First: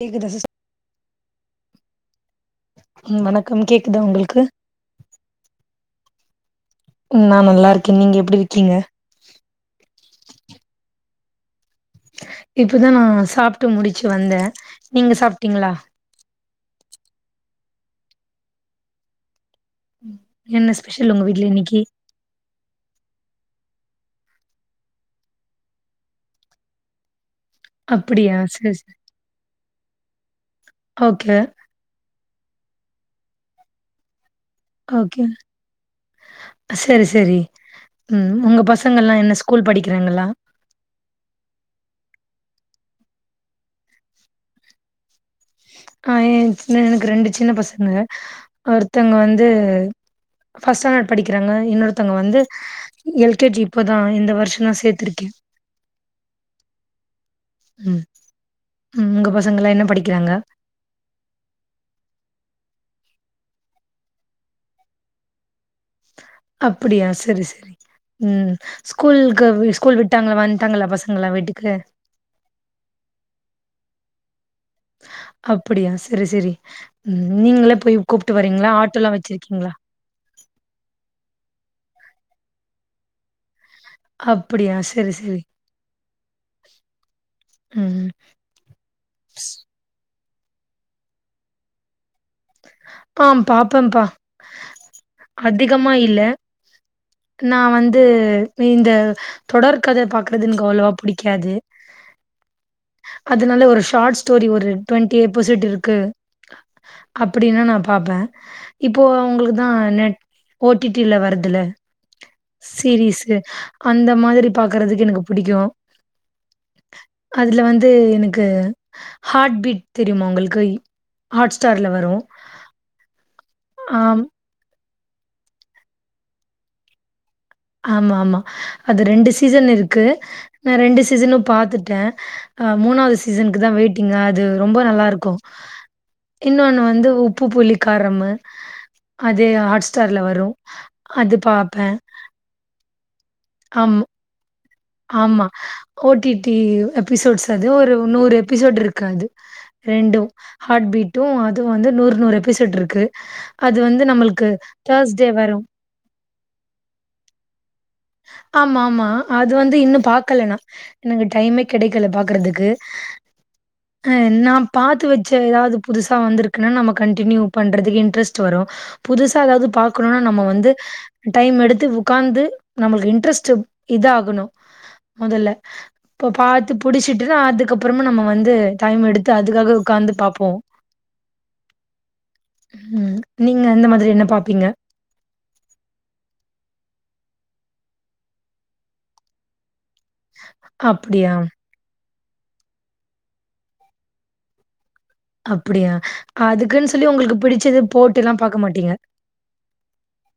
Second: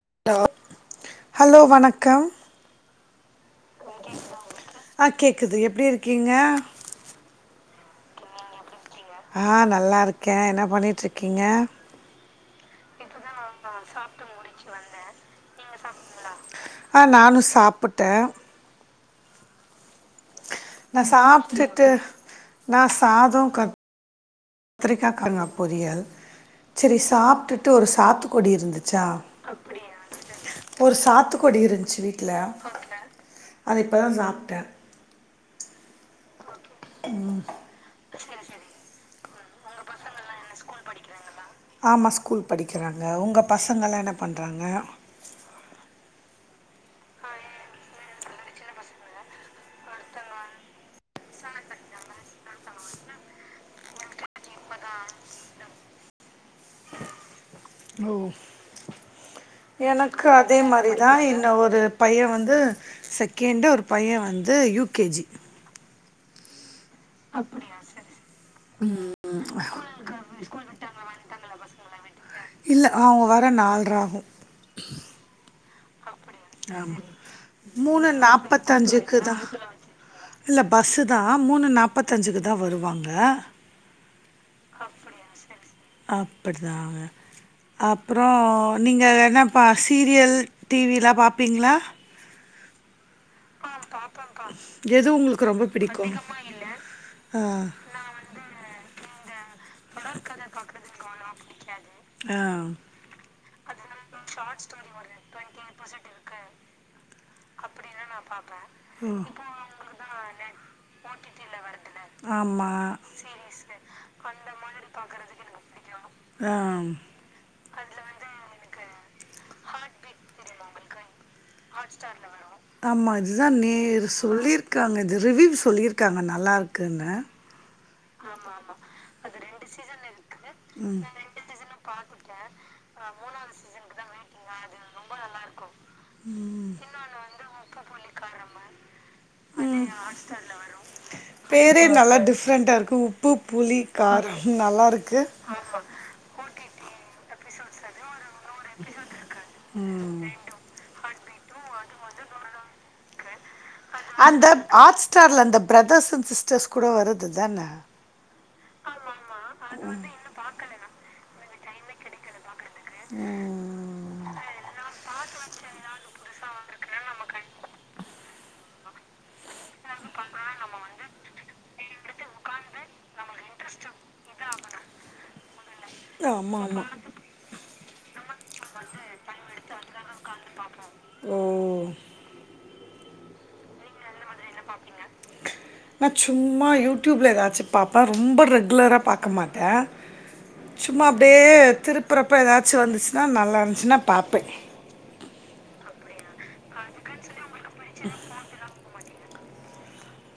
கேக்குதா hello sis hello வணக்கம் வணக்கம் கேக்குதா உங்களுக்கு ஆ கேக்குது எப்டி இருக்கீங்க நா நல்லா இருக்கே நீங்க எப்டி இருக்கீங்க ஆ நல்லா இருக்கே என்ன பண்ணிட்டுருக்கீங்க இப்பதா நா சாப்பிட்டு முடிச்சு வந்தே நீங்க சாப்ட்டீங்களா ஆ நானும் சாப்புட்டே என்ன நா ஸ்பெஷல் உங்க வீட்டுல இன்னைக்கி சாப்ட்டுட்டு நா சாதம் கா கத்திரிக்காங்க பொரியல் சரி சாப்ட்டு ஒரு அப்டியா சாத்துக்குடி சேரி சேரி இருந்துச்சா அப்டியா ஒரு ஓகே சாத்துக்குடி இருந்துச்சு இல்ல அது இப்தா சாப்ட்டே ஓகே சேரி சேரி உங்க ம் பசங்கல்லா என்ன ஸ்கூல் படிக்கறங்களா ஆமா ஸ்கூல் படிக்கிறாங்க உங்க பசங்களா என்ன பண்றாங்க ஆ என் சின்ன எனக்கு ரெண்டு சின்ன பசங்க ஒருத்தங்க வந்து பஸ்ட் ஸ்டாண்டர்ட் படிக்கிறாங்க இன்னொர்த்தங்க வந்து எல் கே ஜி இப்பதா இந்த வருஷோத சேத்திருக்கே ம் ஓ ம் உங்க பசங்கலா என்ன படிக்கிறாங்க தா என்ன ஒரு பைய வந்து செகேண்டு ஒரு பைய வந்து யூ கே ஜி அப்டியா சேரி சேரி ம் ஸ்கூலுக்கு ஸ்கூல் விட்டாங்களா வந்ட்டாங்களா பசங்களா வீட்டுக்கு இல்ல அவங்க வர நால்ற ஆகு அப்டியா சரி சரி ம் நீங்களா போய் மூணு கூப்ட்டு வரீங்களா ஆட்டோ எல்லா நாற்பத்தஞ்சுக்கு தான் வச்சிருக்கீங்களா இல்ல பஸ்ஸு தா மூணு நாப்பத்தஞ்சுக்கு தா வருவாங்க அப்படியா சரி அப்டியா சரி செரி செரி அப்படிதாங்க ம் அப்றோ நீங்க என்னப்பா சீரியல் டிவிலா பாப்பீங்களா ஆ பாப்பேம்ப்பா எது உங்களுக்கு ரொம்ப அதிகமா பிடிக்கும் இல்ல ஆ நா வந் வந்து இந்த தொடர் கத பாக்குறது எனக்கு அவ்வளவா பிடிக்காது ஆ அதனால ஒரு ஷார்ட் ஸ்டோரி ஒரு டுவெண்ட்டி எபிசோட் இருக்கு அப்படின்னா நா பாப்பே இப்போ ஓ உங்களுக்குதா நெட் ஓ டி டி ல வருதுல ஆமாம் சீரிஸு அந்த மாதிரி பாக்குறதுக்கு எனக்கு பிடிக்கு ஆ அதுல வந்து எனக்கு ஹாட் பீட் தெரியுமா உங்களுக்கு ஹாட் ஸ்டா ஹாட்ஸ்டார் ல வரு ஆமா அதுதா நேர் ஆம். சொல்லிரு க்காங்க இது ரிவ்யூ சொல்லியிருக்காங்க நல்லாருக்குன்னு ஆமா ஆமா அது ரெண்டு சீசன் இருக்கு நா ரெண்டு சீசனு பாத்துட்டே அ மூணாவது சீசனுக்கு தா வெயிட்டிங் அது ரொம்ப நல்லா இருக்கு இன்னொன்னு வந்து உப்பு புளி காரமு அது ஹாட் ஸ்டார்ல வரு அது பேரே பாப்பே நல்லா டிஃப்ரெண்ட்டா உப்பு புளி காரோ நல்லா இருக்கு ஆமா ஓ டி டி எபிசோட்ஸ் அது ஒரு நூறு எபிசோட் இருக்கு அது ரெண்டும் ம் ஹாட் பீட்டு அதுவு வந்து நூறு நூறு எபிசேட் இருக்கு அது வந்து அந்த நம்மளுக்கு ஹாக் தர்ஸ்டே ஸ்டார்ல வரும். அந்த பிரதர்ஸ் அண் சிஸ்டர்ஸ் கூட வருதுதான ஆமா ஆமா அது வந்து இன்னு பாக்கல நா எனக்கு டைமே கெடைக்கல பாக்கறதுக்கு அ ம் நா பாத்து வெச்ச ஏதாது புதுசா வந்திருக் குன்னா நம்ம கண்டினியூ பண்றதுக்கு இன்ட்ரெஸ்ட் வரு புதுசா எதாவது பாக்கணும்னா நம்ம வந்து டைம் எடுத்து உக்காந்து நம்மளுக்கு இன்ட்ரெஸ்ட் இதா ஆகணு மொதல்ல இப்ப ஆமா பாத்து ஆமா புடிச்சிட்டு இதா அதுக்குப் அப்புறம நம்ம வந்து டைம் எடுத்து அதுக்காக ஒக்காந்து பாப்போ ஓ ம் நீங்க இந்த மாதிரி என்ன பாப்பீங்க நா சும்மா யூடியூப்ல ஏதாச்சி பாப்பே ரொம்ப ரெகுலரா பாக்க மாட்ட சும்மா அப்டே அப்படியா? திருப்புறப்ப ஏதாச்சி வந்துச்சுன்னா நல்லா இருந்துச்சுன்னா பாப்பே அப்புடியா அதுக்குன்னு சொல்லி உங்களுக்கு புடிச்சது போட்டு எல்லா பாக்க மாட்டீங்க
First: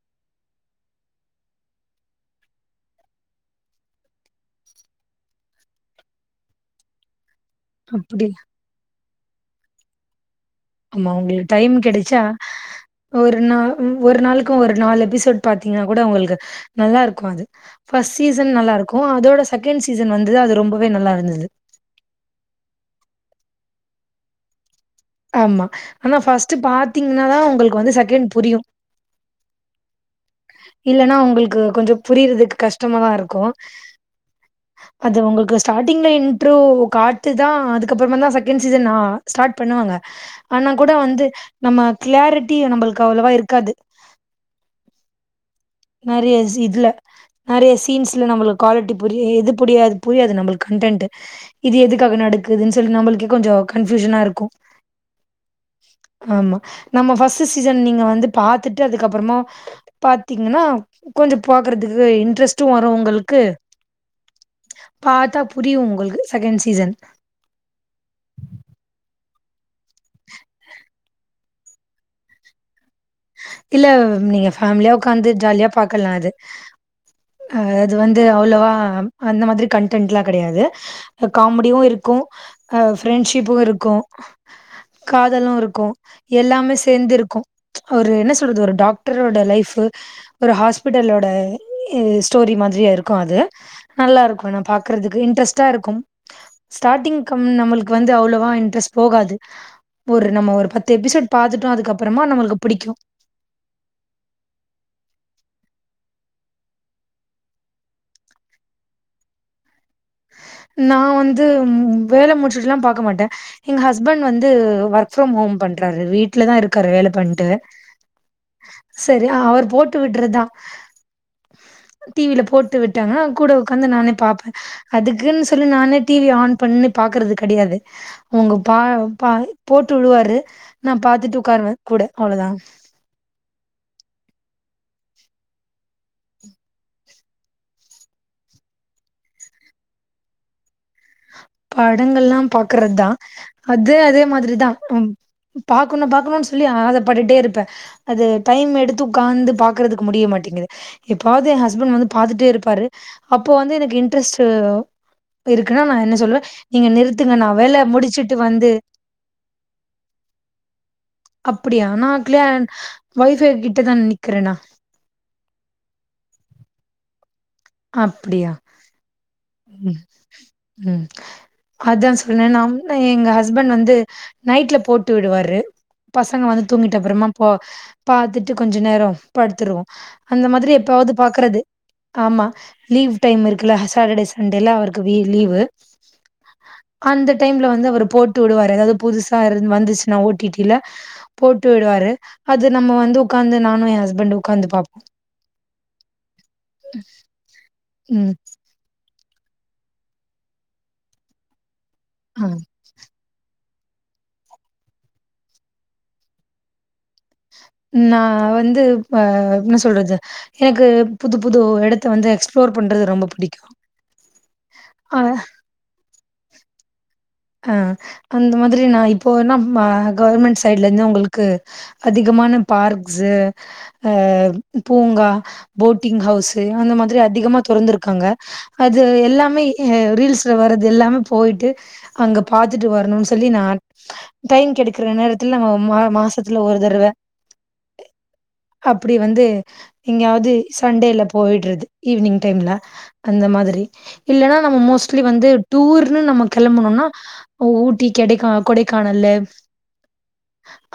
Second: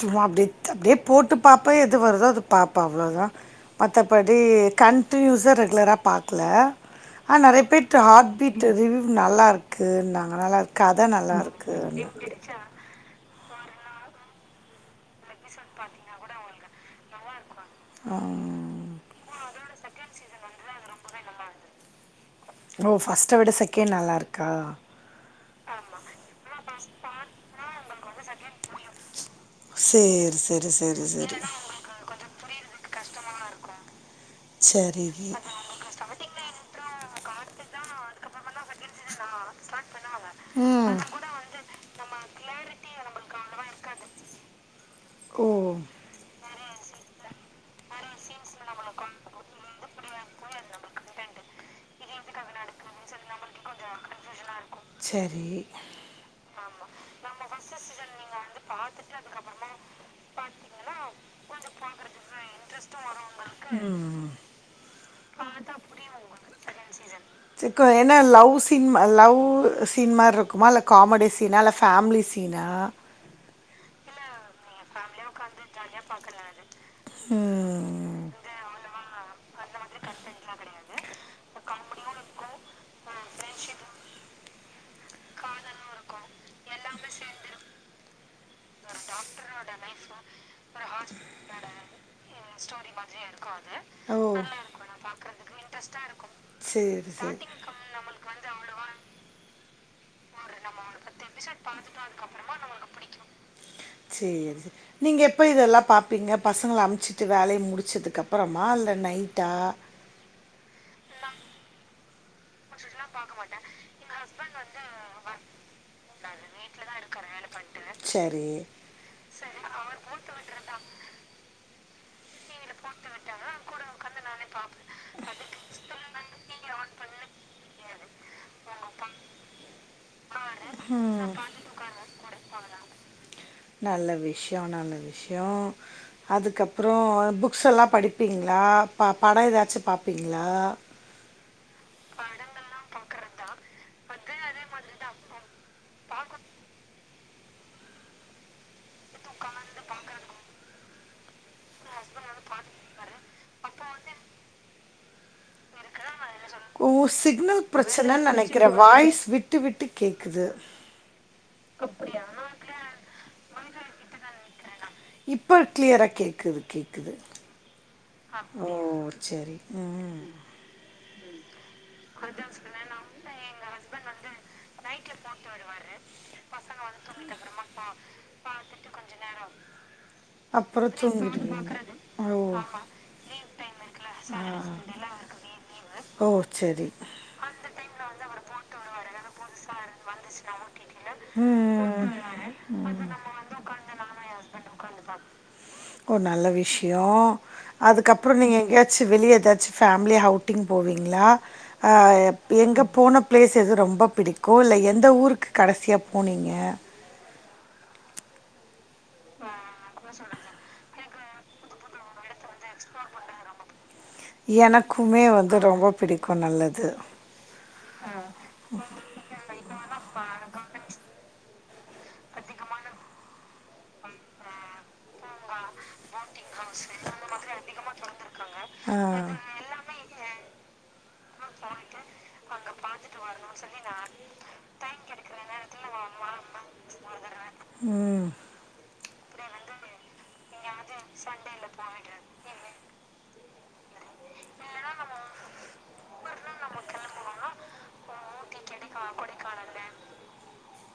சும்மா அப்டி அப்டியே போட்டு பாப்பே எது வருதோ அது பாப்பே அவ்ளதா மத்தப்படி கன்டினியூஸா ரெகுலரா பாக்கல ஆனா நறைய பிட் ஹார்ட் அப்படியா? பீட் ரிவியூ நல்லா இருக்குனாங்கலா அதனால ஆமா உங்களுக்கு டைம் கெடைச்சா ஒரு நாள் ஒரு நாளுக்கு ஒரு நாலு எபிசோட் பாத்தீங்கன்னா கூட உங்குளுக்கு நல்லாருக்கு அது ஃபர்ஸ்ட் சீசன் நல்லா இருக்கு அதோட செகண்ட் சீசன் வந்து தா அது ரொம்பவே நல்லா இருந்தது ஓ ஃபர்ஸ்ட்ட விட செகண்ட் நல்லா இருக்கா ஆமா ஆனா ஃபஸ்ட்டு பாத்தீங்கின்னாதா உங்களுக்கு வந்து செகேண்ட் புரியு சேர் சேரி இல்லன்னா உங்களுக்கு கொஞ்சோ புரியிறதுக்கு கஷ்டமாதா இருக்கு சரி ஸ்டார்டிங்கில இன்றோ காட்டு தா அதுக்கப்புறமா தா செகண்ட் சீசன் ஸ்டார்ட் பண்ணுவாங்க ஆனா கூட ம் வந்து நம்ம கிளாரிட்டி நம்பளுக்கு அவ்வளவா இருக்காது ஓ நறைய இஸ் இதுல நறைய சீன்ஸ்ல நம்மளுக்கு குவாலிட்டி புரி இது புரியாது புரியாது நம்மளுக்கு கன்டென்ட் இது எதுக்காக நடக்குதுன்னு சொல்லி நம்பளுக்கே கொஞ்சோ கன்ஃபியூஷனா இருக்கு செரி ஆமா நம்ம ஃபர்ஸ்ட் சீசன் நீங்க வந்து பாத்துட்டு அதுக்கப்புறமா பாத்தி பாத்தீங்னா கொஞ்சோ பாக்குறதுக்கு இன்ட்ரெஸ்ட்டு வரு உங்களுக்கு ம். பாத்தா புரியு உங்களுக்கு செகேண்ட் சீசன் சிக்கோ என்ன லவ் ஒ சின்மா லவ் சின்மாரி இருக்குமா இல்ல காமெடி சீனா இல்ல ஃபேமிலி சீனா இல்ல நீங்க ஃபேமிலியா உக்காந்து ஜாலியா பாக்கலாம் ம் இது அவ்ளவா அந்த மாதிரி கன்டன்ட் லா கெடையாது காமெடியு இருக்கு அ ஃப்ரெண்ட்ஷிப்பு இருக்கு காதலு இருக்கு எல்லாமே சேந்து இருக்கு ஒரு என்ன சொல்றது ஒரு டாக் டாக்ரோட லைஃபு ஒரு ஹாஸ்பிட்டலோட ஸ்டோரி மாதிரியே இருக்கு அது ஓ நல்லா இருக்கு நம் பாக்குறதுக்கு இன்ட்ரெஸ்டா இருக்கு சரி சரி ஸ்டார்டிங் கம் நம்மளுக்கு வந்து அவ்ளோவா இன்ட்ரெஸ்ட் போகாது ஒரு நம்ம ஒரு பத்து எபிசோட் பாத்துட்டோ அதுக்கப்புறமா நம்மளுக்கு புடிக்கோ சேரி நீங்க எப்ப இத எல்லா பாப்பீங்க பசங்கள அமுச்சிட்டு வேலைய முடிச்சதுக்கு அப்புறமா இல்ல நைட்டா நா வந்து வேலை முடிச் ட்சு பாக்க மாட்டே எங்க ஹஸ்பண்ட் வந்து ஒர்க் பிரம் ஹோம் பண்றாரு நான் வீட் வீட்டுல வீட்ல தா இருக்காரு வேலை பண்ணிட்டு சரி சேரி அவரு போட்டு விடுறதுதா டிவி ல போட்டு விட்டாங்கான கூட உக்காந்து நானே பாப்பே அதுக்குன்னு சொல்லி நானே டிவி ஆன் பண்ணு பாக்குறது கிடையாது அவுங்க பா பா போட்டு விடுவாரு நா பாத்துட்டு உட்காருவே கூட அவ்ளோ தா நல்ல விஷயே நல்ல விஷயே அதுக்கப்புறம் புக்ஸ்சு எல்லா படிப்பீங்களா ப படம் ஏதாச்சு பாப்பிங்களா படங்கள்லா பாக்குறது தா அது அதே மாதிரிதா பாக்கணு பாக்கணும்னு சொல்லி ஆசா பட்டுடே இருப்பே அது டைம் எடுத்து உட்கார்ந்து பாக்குறதுக்கு முடிய மாட்டேங்குது எப்பாவது என் ஹஸ்பண்ட் வந்து பாத்துட்டே இருப்பாரு அப்போ வந்து எனக்கு இன்ட்ரெஸ்ட்டு அதா நா என்ன சொல்லுவே ஓ நிறுத்துங்க நா சிக்னல் வேல பிரச்சனைன்னு முடிச்சுட்டு நெனைக்கிறே வந்து வாய்ஸ் விட்டு விட்டு கேக்குது அப்புடியா நா கிளே வைஃபை கிட்டதா நிக்கிறேனா இப்போ கிளியரா கேக்குது கேக்குது அப்புடியா ம் ம் அதா சொன்னானே நா எங்க ஹஸ்பண்ட் வந்து நைட்ல போட்டு விடுவாரு பசங்க வந்து தூங்கிட்ட அப்புறமா போ பாத்துட்டு கொஞ்ச நேரம் படுத்துருவோம் அந்த மாதிரி அப்புறம் எப்பாவது பாக்குறது தூங்கிடுவீங்க ஓ ஆமா லீவ் டைம் இருக்குல்ல சாட்டர்டே ஆ சண்டேல அவுருக்கு லீவு ஓ சேரி அந்த டைம்ல வந்து அவரு போட்டு விடுவாரு ஏதாவது புதுசா இருந்த வந்துச்சுன்னா ஓ டி டி ல போட்டு ம் விடுவாரு அது நம்ம வந்து உட்காந்து நானு என் ஹஸ்பண்ட்டு உட்காந்து பாப்போ ஒரு நல்ல விஷயே அதுக்கப்புறே ம். நீங்க எங்கயாது ச்சு வெளிய ஏதாச்சு ஃபேமிலிய அவுட்டிங் போவீங்களா ஆ ஆ. எங்க போன பிளேஸ் எது ரொம்ப பிடிக்கு இல்ல எந்த ஊருக்கு கடைசியா போனீங்க நா வந்து ஆ என்ன சொல்றது எனக்கு புது புது இடத்த வந்து எக்ஸ்ப்ளோரு பண்ணுறது ரொம்ப பிடிக்கும் ஆ எனக்குமே வந்து ரொம்ப பிடிக்கும் நல்லது ஆ அந்த மாதிரி நா இப் போ நம்ம கவர்மெண்ட் சைட்ல இருந்து உங்களுக்கு அதிகமான பார்க்ஸ்சு ஆ பூங்கா போட்டிங் ஹவுஸ்சு அந்த மாதிரி அதிகமா திறந்திருக்காங்க அது ஆ எல்லாமே ஆ ரீல்ஸ்ல வர்றது எல்லாமே போயிட்டு அங்க பாத்துட்டு வரணும்னு சொல்லி நான் டைம் கெடைக்குற நேரத்துல நம் ம மாசத்துல ஒரு தடவ ம் அப்புடி வந்து எங்கயாவது சண்டேல போயிடுறது ஈவினிங் டைம்ல அந்த மாதிரி இல்லைன்னா நம்ம மோஸ்ட்லி வந்து டூர்ன்னு நம்ம கிளம்பணும்னா ஊட்டி கிடைக் கொடைக்கானல்லு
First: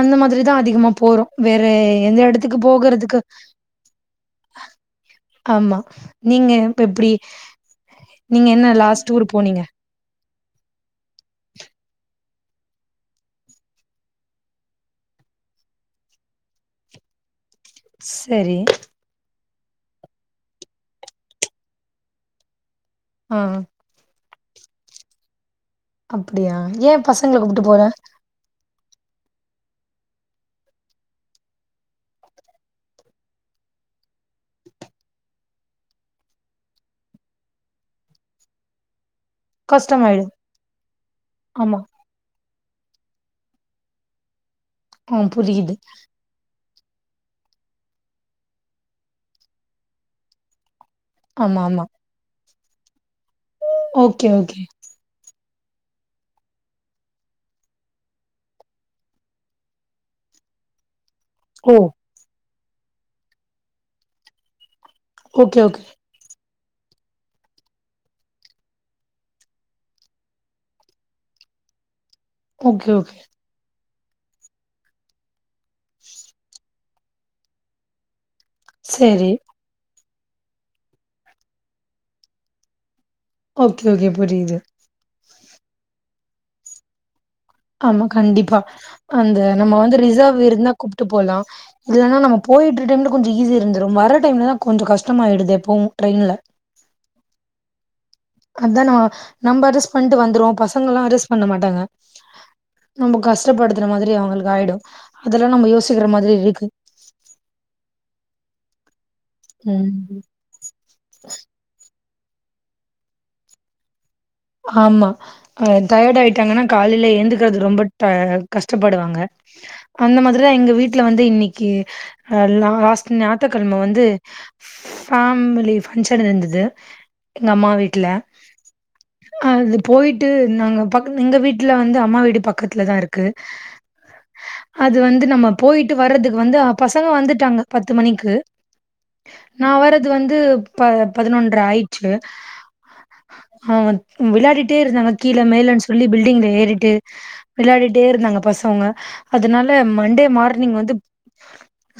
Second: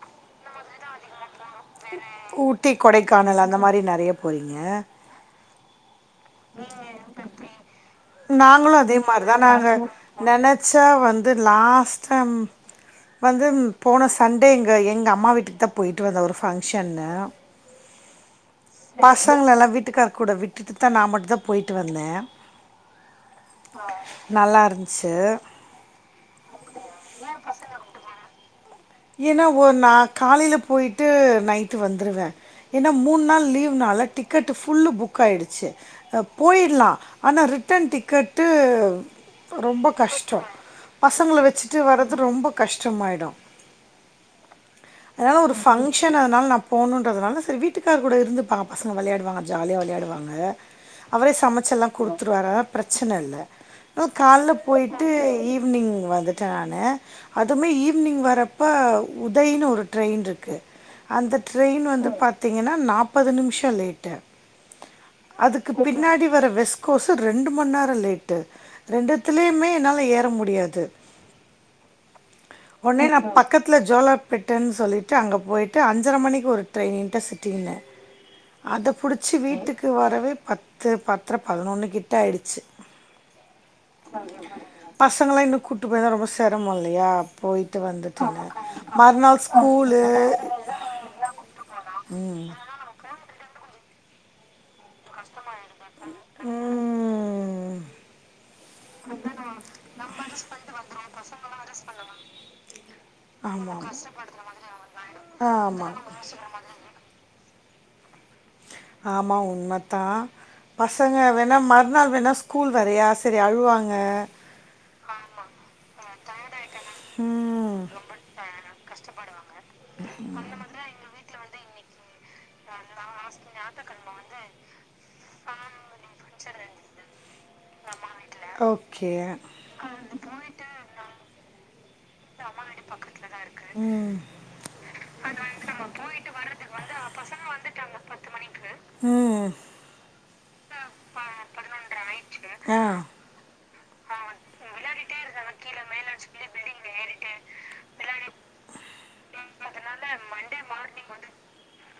அந்த மாதிரி தா அதிகமாக போறோ வேற எந்த இடத்துக்கு ஊட்டி போகுறதுக்கு கொடைக்கானல் அந்த மாரி நெறைய போறீங்க ஆமா நீங்க எப்புடி நாங்களு அதே மாரிதா நாங்க நெனச்சா வந்து லாஸ்ட் டைம் வந்து போன சண்டே இங்க எங்க அம்மா வீட்டுக்கு தா போய்ட்டு வந்தே ஒரு ஃபங்க்ஷன்னு செரி பசங்கள எல்லா வீட்டுக்காரு கூட விட்டுட்டு தா நா மட்டு தா போய்ட்டு வந்தே ஆ ஆ நல்லா இருந்துச்சு அப்டியா ஏ பசங்கள கூப்பிட்டு போல ஏன்னா ஒரு நா காலையில போய்ட்டு நைட்டு வந்துடுவே ஏன்னா மூணு நாள் லீ்வுனால டிக்கெட்டு ஃபுல்லு புக் ஆகிடுச்சு போயில்லா ஆனா ரிட்டன் டிக்கெட்டு ரொம்ப கஷ்டமாயிடும் கஷ்டோ பசங்கள வச்சுட்டு ஆமா வர்றது ரொம்ப கஷ்டமாயிடு ஆ அதன ஒரு புரியுது ஃபங்க்ஷன் அதனால நா போணுன்றதுனால செரி வீட்டுக்கார் கூட இருந்துப்பாங்க பசங்க வெளையாடுவாங்க ஜாலியா வெளையாடுவாங்க அவரே ஆமா சமைச்சு ஆமா எல்லா கொடுத்துருவாரா ப்ரச்சன இல்ல ஓகே காலல ஓகே போயிட்டு வட்டு ஈவினிங் வந்துட்டே நானு அதுமே ஈவினிங் வர இப்ப உதயன்னு ஒரு ட்ரெயின் இருக்கு அந்த ஓ ட்ரெயின் வந்து ப ங்கன்னா நாற்பது நிமிஷோ லேட்டு ஓகே அதுக்கு ஓகே பின்னாடி வர வெஸ் சு ரெண்டு மணி நேரோ லேட்டு ரெண்டுத்துலயுமே என்னால ஏற முடியாது [inaudible] ஓகே உடனே ஓகே நா பக்கத்துல ஜோலா பெட்டேன்னு சொல்லிட்டு அங்க போயிட்டு அஞ்சர மணிக்கு ஒரு ட்ரெயிண்ட சுத்திடுவே அத சரி புடிச்சு வீட்டுக் அக்கு வரவே பத்து பத்திர பதினொன்னு கிட்ட ஆயிடுச்சு ஓகே ஓகே புரியுது பசங்கள இன்னு கூட்டு போய்ருந்தா ரொம்ப செரமோ இல்லையா போயிட்டு ஆமா வந்துட் கண்டிப்பா அந்த நம்ம வந்து ரிசர்வ் இருந்தா கூப்பிட்டு போலா இல்லன்னா நம்ம போயிட்டு டைம்ல கொஞ்சோ ஈஸி இருந்துரு வர டைம்ல தா கொஞ்சோ கஷ்டமாயிடுது எப்போவு ட்ரென்ல ம் அதுதா நம்ம நம்ம அட்ஜஸ்ட் பண்ணிட்டு வந்துருவோ பசங்க எல்லா அட்ஜஸ்ட் பண்ண மாட்டாங்க நம்ம ஆமா கஷ்டப்படுத்துற மாதிரி அவங்களுக்கு ஆகிடு அதெல்லா நம்ம ஆமா யோசிக்கிற மாதிரி இருக்கு ஆமா உண்ம தா ம் பசங்க வேணா மறுநாள் வேணா ஸ்கூல் வேறயா செரி அழுவாங்க ஆமா டயர்ட் ஆயிட்டாங்கன்னா காலையில ஏழுந்துக்கறிது ரொம்ப ட கஷ்டபடுவாங்க அந்த ம் மாதிரிதா எங்க வீட்ல வந்து இன்னைக்கு அ லாஸ்ட் ஞாக்குகெழம வந்து ஃபேமிலி பங்க்ஷன் இருந்தது எங்க அம்மா வீட்ல ஓ அது போயிட்டு நாங்க எங்க வீட்ல வந்து அம்மா வீடு பக்கத்துல தா இருக் க்கு ம் அது வந்து நம்ம போயிட்டு வர்றதுக்கு வந்து பசங்க வந்துட்டாங்க பத்து மணிக்கு ம் நா வர்றது வந்து ப பதினொன்ற ஆயிச்சு ஆ ஆ வெளாண்டுட்டே இருந்தாங்க கீழ மேலன்னு சொல்லி பில்டிங்ல ஏறிட்டு வெளாண்டிட்டே இருந்தாங்க பசங்க அதனால மண்டே மார்னிங் வந்து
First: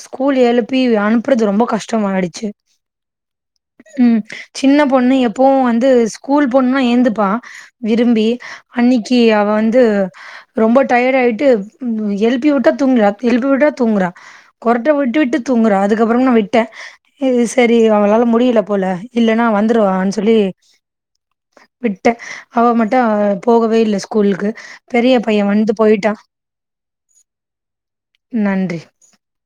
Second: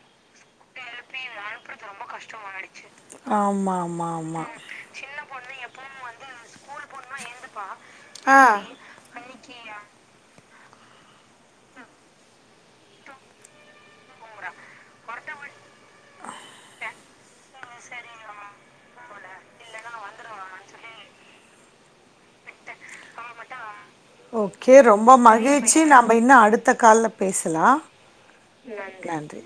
ஸ்கூல் எழுப்பி அனுப்புறது ரொம்ப கஷ்டம் ஆயிடுச்சு ஆமா ம் சின்ன பொண்ணு எப்போவு வந்து ஸ்கூல் போன் இந்துப்பான் விரும்பி ஆ அன்னைக்கு அவ வந்து ரொம்ப டயர்ட் ஆயிட்டு எழுப்பி விட்டா தூங்கல எழுபி விட்டா தூங்குறா கொறட்ட விட்டு விட்டு தூங்குறா அதுக்கப்பறமு நா விட்டே இது சரி அவங்களால முடியல போல இல்லன்னா வந்துருவா ன்னு சொல்லி விட்டன் அவா மட்டும் போகவே இல்லை ஸ்கூலுக்கு ஓகே ரொம்ப பெரிய பையன் வந்து மகிழ்ச்சி நம்ம போயிட்டான் இன்னும் அடுத்த நன்றி க ன்றி